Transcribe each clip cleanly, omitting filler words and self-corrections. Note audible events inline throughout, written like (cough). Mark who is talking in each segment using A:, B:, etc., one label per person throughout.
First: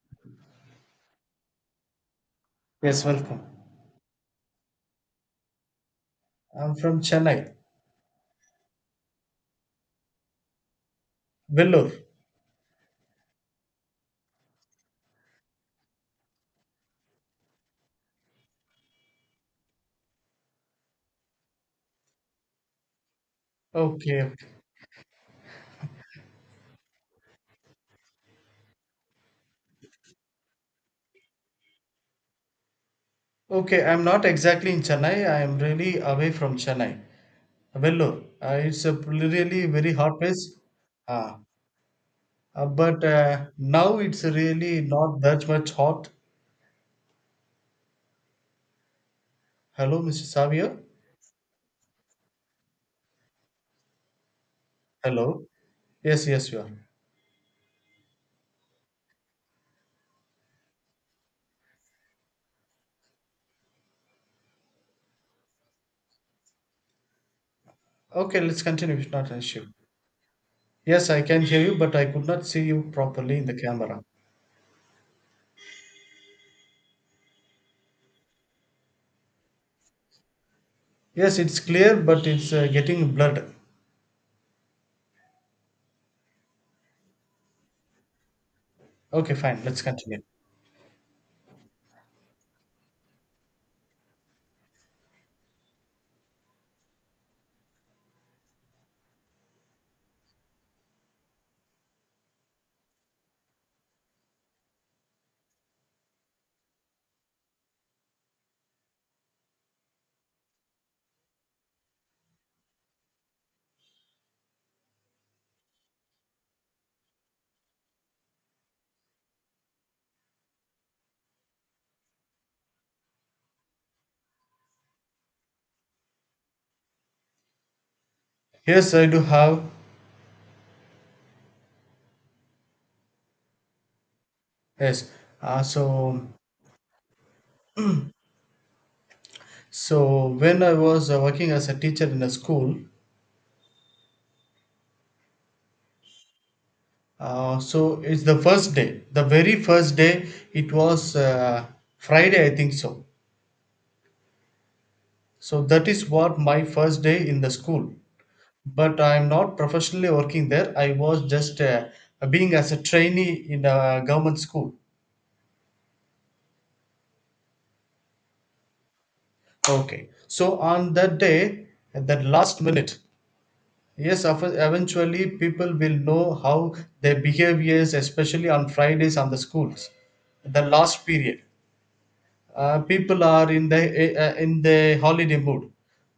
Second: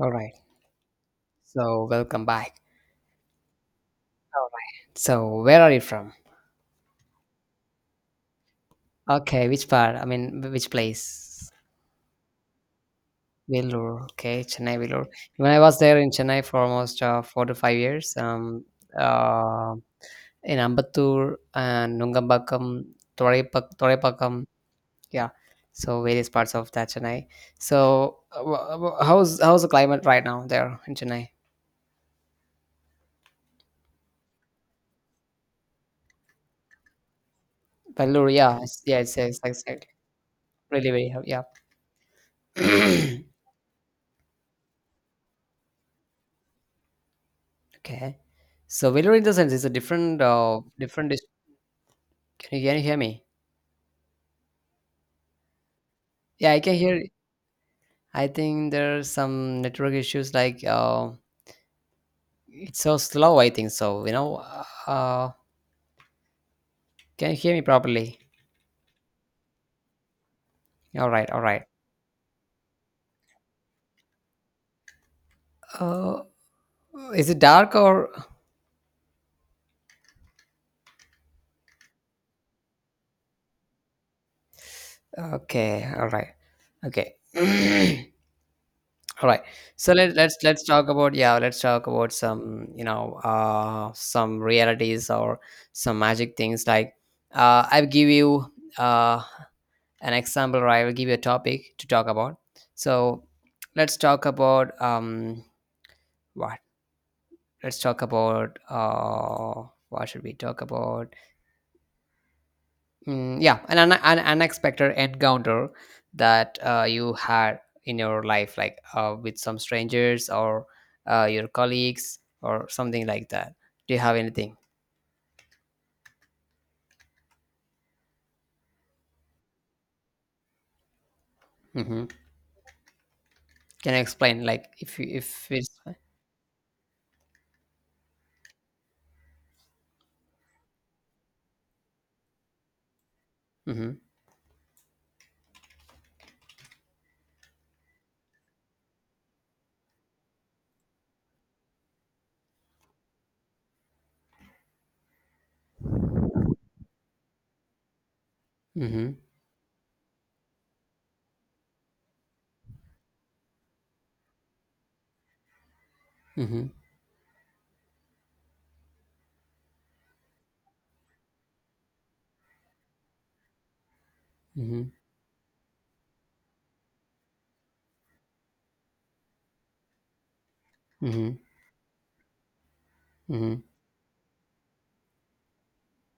A: All right. So welcome back.
B: Yes, welcome.
A: All right. So where are you from?
B: I'm from Chennai,
A: Okay, which part? I mean, which place?
B: Vellore.
A: Vellore. Okay, Chennai Vellore. When I was there in Chennai for almost 4 to 5 years. Uh, in Ambattur and Nungambakkam,
B: Okay,
A: Toraipakkam,
B: okay.
A: yeah. So various parts of that Chennai. So how's the climate right now there in Chennai?
B: Okay, I'm not exactly in Chennai. I am really away from Chennai, Vellore.
A: Vellore, yeah,
B: Uh, it's a
A: yeah, it's
B: really
A: like
B: very hot place.
A: really, really hot,
B: Ah, uh, but
A: yeah. (clears throat)
B: uh, now it's really not that much hot.
A: Okay. So Velour in the sense is a
B: Hello,
A: different
B: Mr. Savio.
A: different can you hear me?
B: Hello. Yes, yes,
A: Yeah,
B: you
A: I
B: are.
A: can hear. I think there's some network issues, like it's so slow, I think so, you know. Uh, can you hear me properly?
B: Okay, let's continue. It's not an issue. Yes,
A: All
B: I
A: right, all
B: can hear
A: right.
B: you, but I could not see you properly in the camera.
A: Uh is it dark, or
B: Yes, it's clear, but it's getting blurred.
A: okay, all right. Okay. (clears throat) All
B: Okay,
A: right.
B: fine. Let's
A: So
B: continue.
A: let's talk about, yeah, let's talk about some, you know, some realities or some magic things like I'll give you uh an example, or I will give you a topic to talk about. So let's talk about. What Let's talk about. What should we talk about? Yeah, an unexpected encounter that you had in your life, like with some strangers or your colleagues or something like that. Do you have anything?
B: Yes, I do have.
A: Hmm. Can I explain, like, if you,
B: Yes.
A: if
B: Uh,
A: it's
B: so, so when I was working as a teacher in a school,
A: mm-hmm,
B: so it's the first day, the very first day. It was Friday, I think so. So that is what my first day in the school. But
A: mm-hmm,
B: I am not professionally working there. I was just being as a trainee in a government school.
A: mm-hmm,
B: Okay. So on that day, at that last minute, yes, of-
A: mm-hmm,
B: eventually people will know how their behaviors, especially on Fridays on the schools, the last
A: mm-hmm,
B: period. People are
A: mm-hmm,
B: in the holiday mood.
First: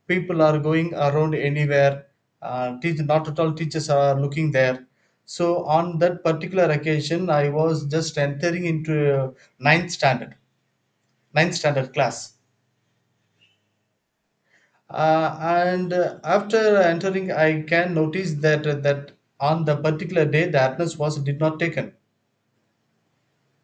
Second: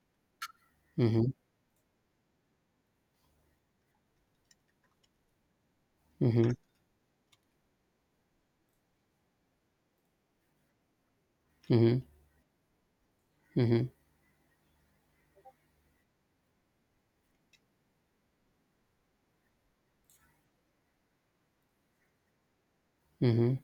B: People are going
A: mm-hmm,
B: around anywhere. Teach, not at all teachers are looking there. So on that
A: mm-hmm.
B: particular occasion, I was just entering into ninth standard, ninth standard
A: Mm-hmm.
B: class,
A: Mhm,
B: and after entering I can notice that on the particular day the attendance was did not taken.
A: mhm.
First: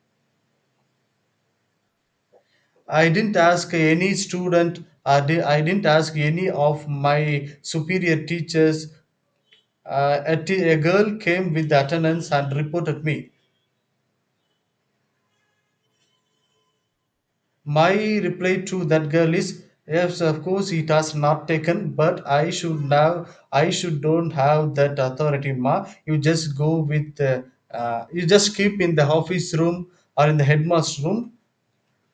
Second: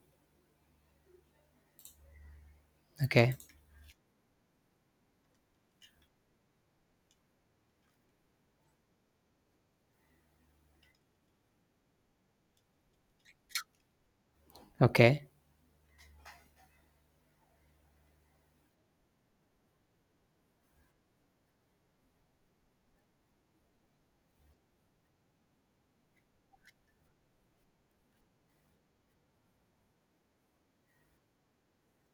A: Okay,
B: I didn't ask any of my superior teachers. A girl came with the attendance and reported me.
A: okay.
B: My reply to that girl is yes, of course it has not taken, but I should now, I should don't have that authority, ma. You just go with you just keep in the office room or in the headmaster's room.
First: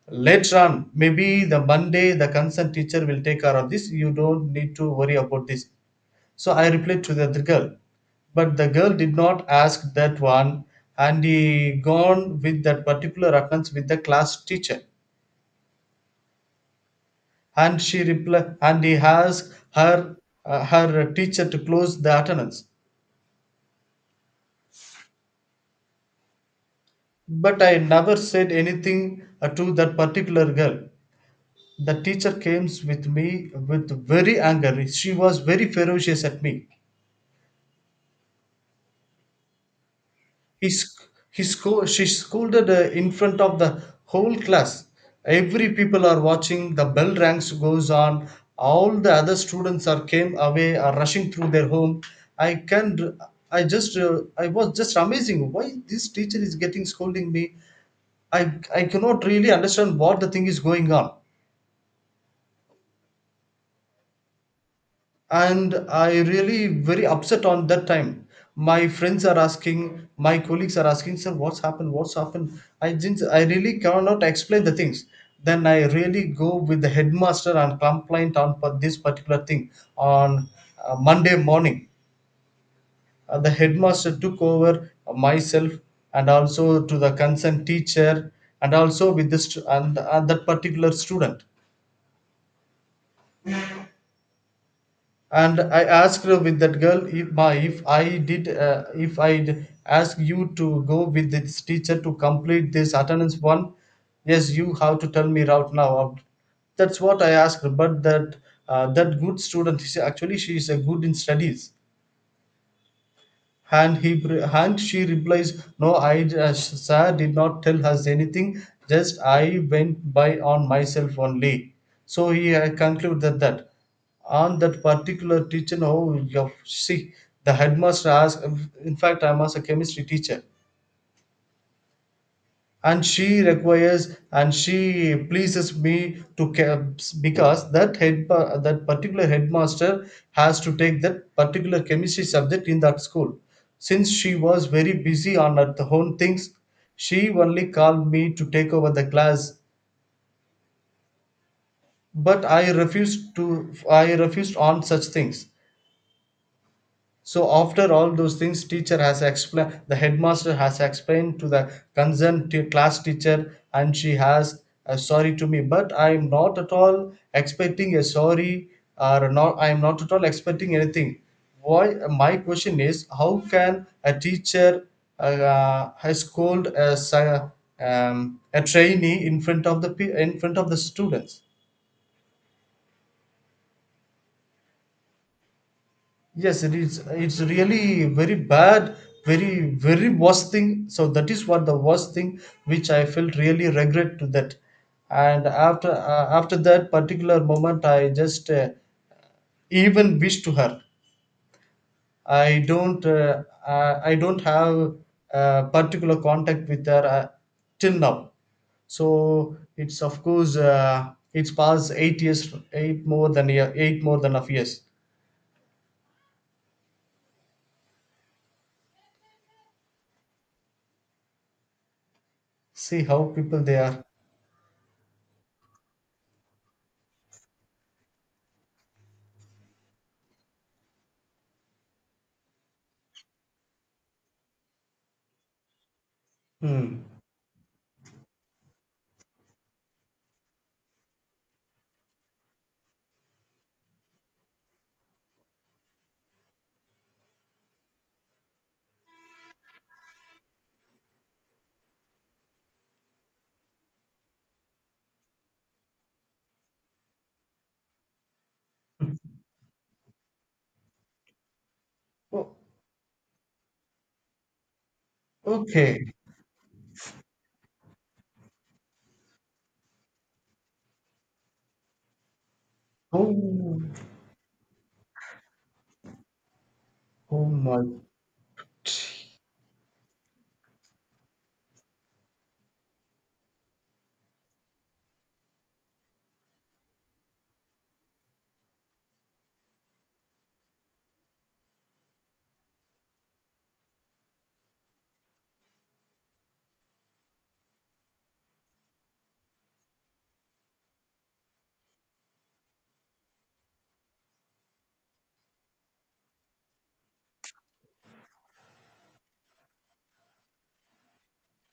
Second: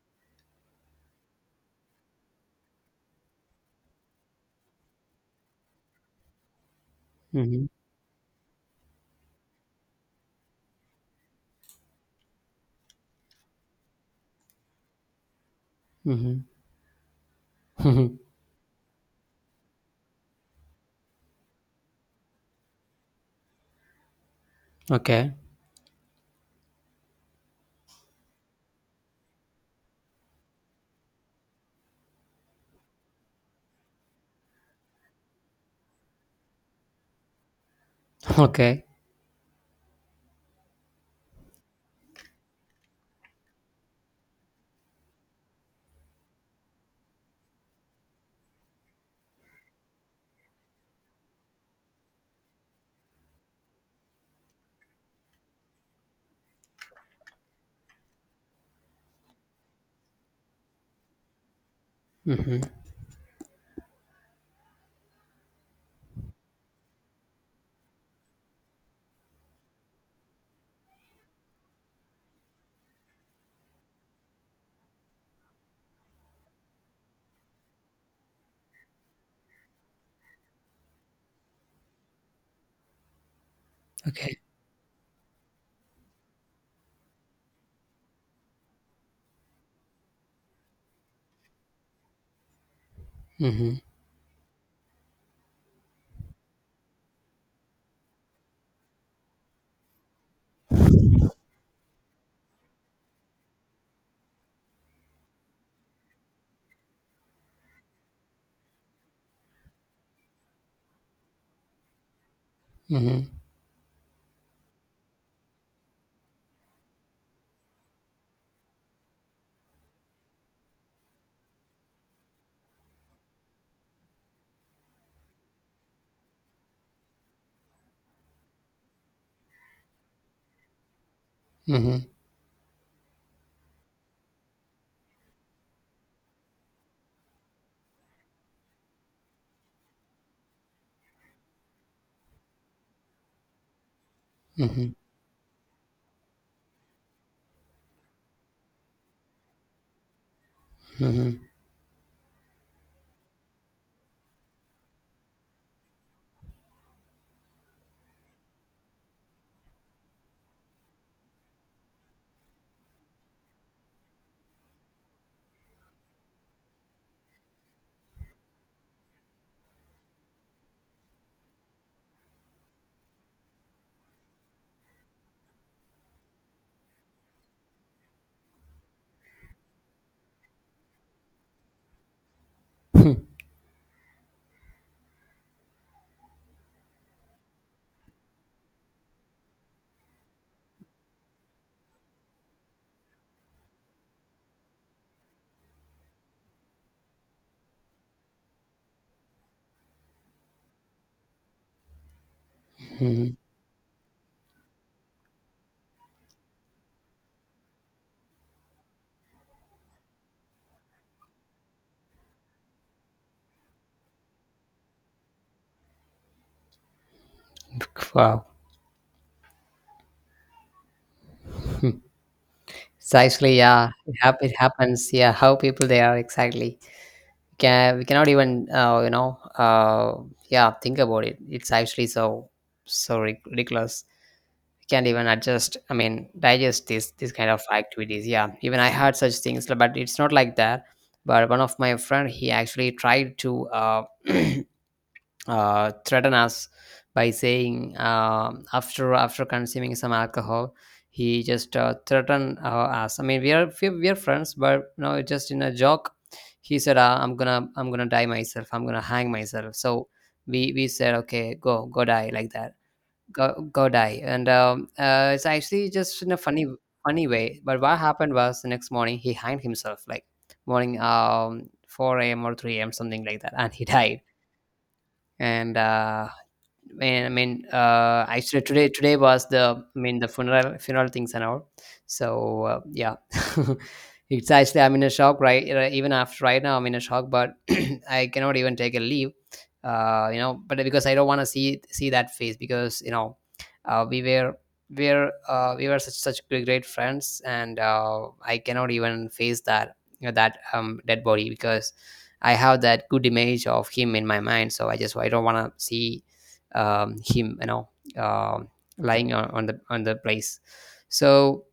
B: Later on, maybe the Monday the concerned teacher will take care of this. You don't need to worry about this. So I replied to the other
A: Mhm,
B: girl, but the girl did not ask that one, and he gone with that particular offense with the class teacher,
A: mhm,
B: and she
A: mhm.
B: reply and he asked her, her teacher, to close the attendance,
A: Okay,
B: but I never said anything to that particular girl. The teacher came with me with very anger. She was very ferocious at me.
A: (laughs) okay.
B: He, sc- he sco- She scolded in front of the whole class. Every people are watching. The bell rings goes on. All the other students are came away, are rushing through their home. I can, I was just amazing. Why this teacher is getting scolding me? I cannot really understand what the thing is going on.
A: Mhm,
B: And I really very upset on that time. My friends are asking, my colleagues are asking, sir what's happened, what's happened. I really cannot explain the things. Then I really go with the headmaster and complaint on this particular thing, on Monday morning. The headmaster
A: okay.
B: took over myself, and also to the concerned teacher, and also with this, and that particular student.
A: Mhm,
B: And I asked her with that girl, if my if I did if I'd ask you to go with this teacher to complete this attendance one. Yes, you have to tell me right now. That's what I asked her. But that, that good student, actually, she is a good in studies.
A: mhm,
B: And she replies, no, I just- sir did not tell us anything, just I went by on myself only. So he concluded that on that particular teacher, no, you see, the headmaster asked, in fact, I was a chemistry teacher,
A: mhm,
B: and she requires and she pleases me to because that head, that particular headmaster, has to take that particular chemistry subject in that school, since she was very
A: mhm,
B: busy on her own things. She only called me to take over the class,
A: mhm,
B: but I refused on such things. So after all those things, teacher has explained, the headmaster has explained to the concerned class teacher, and she has sorry to me, but I am not at all expecting a sorry, or not, I am not at all expecting anything. Why, my question is how can a teacher, has scold a, a trainee in front of the in front of the students. Yes, it is. It's really very bad, very worst thing. So that is what the worst thing which I felt really regret to that. And after After that particular moment, I just even wish to her. I don't,
A: mhm.
B: I don't have particular contact with her, till now. So it's of course, it's past 8 years, eight more than year, eight more than of years.
A: Wow.
B: See how
A: Precisely,
B: people they
A: yeah.
B: are.
A: It happens. Yeah, how people they are, exactly. Can we, cannot even you know, yeah, think about it. It's actually so so ridiculous. Can't even adjust, I mean digest
B: Hmm.
A: this kind of activities. Yeah, even I had such things, but it's not like that. But one of my friend, he actually tried to (clears throat) threaten us by saying, after consuming some alcohol, he just threatened us. I mean we are, we are friends, but you know, just in a joke. He said, I'm gonna, I'm gonna die myself, I'm gonna hang myself. So we said, okay, go, die like that. Go- Godai. And it's actually
B: Okay.
A: just in a funny, funny way. But what happened was the next morning he hanged himself, like morning, 4 a.m. or 3 a.m., something like that, and
B: Oh,
A: he (laughs) died. And I
B: oh
A: mean,
B: my.
A: actually, today was the, I mean, the funeral things and all. So yeah, (laughs) it's actually, I'm in a shock right even, after right now, I'm in a shock, but (clears throat) I cannot even take a leave. You know, but because I don't want to see that face, because you know, we were, we were such great friends, and I cannot even face that, you know, that dead body, because I have that good image of him in my mind. So I just, I don't want to see him, you know, um lying on the, on the place. So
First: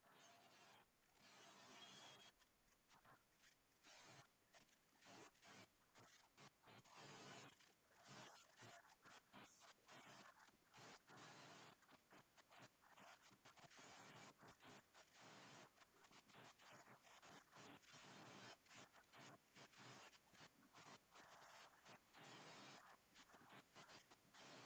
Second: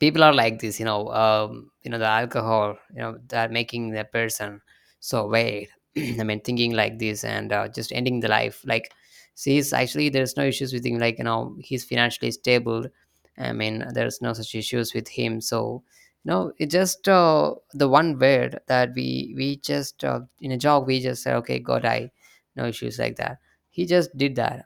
A: people are like this, you know. You know, the alcohol, you know, that making the person so weird, (clears throat) I mean, thinking like this and just ending the life, like, see, it's actually there's no issues with him, like, you know, he's financially stable. I mean there's no such issues with him. So you know, it just, the one word that we, just, in a joke, we just say, okay, god I no issues like that. He just did that.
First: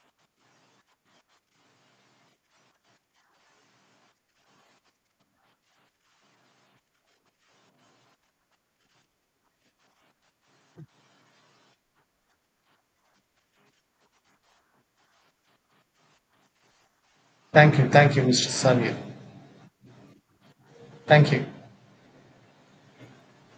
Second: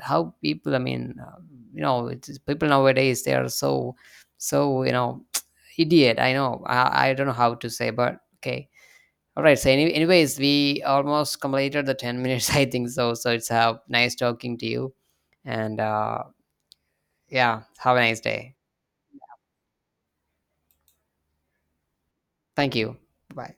A: How people, I mean, you know, it's, people nowadays they are so so, you know, (tsk) idiot, I know. I don't know how to say, but okay, all right. So anyways, we almost completed the 10 minutes, (laughs) I think so. So it's nice talking to you. And yeah,
B: Thank you.
A: have a
B: Thank
A: nice
B: you, Mr.
A: day.
B: Samir. Thank you.
A: Thank you. Bye.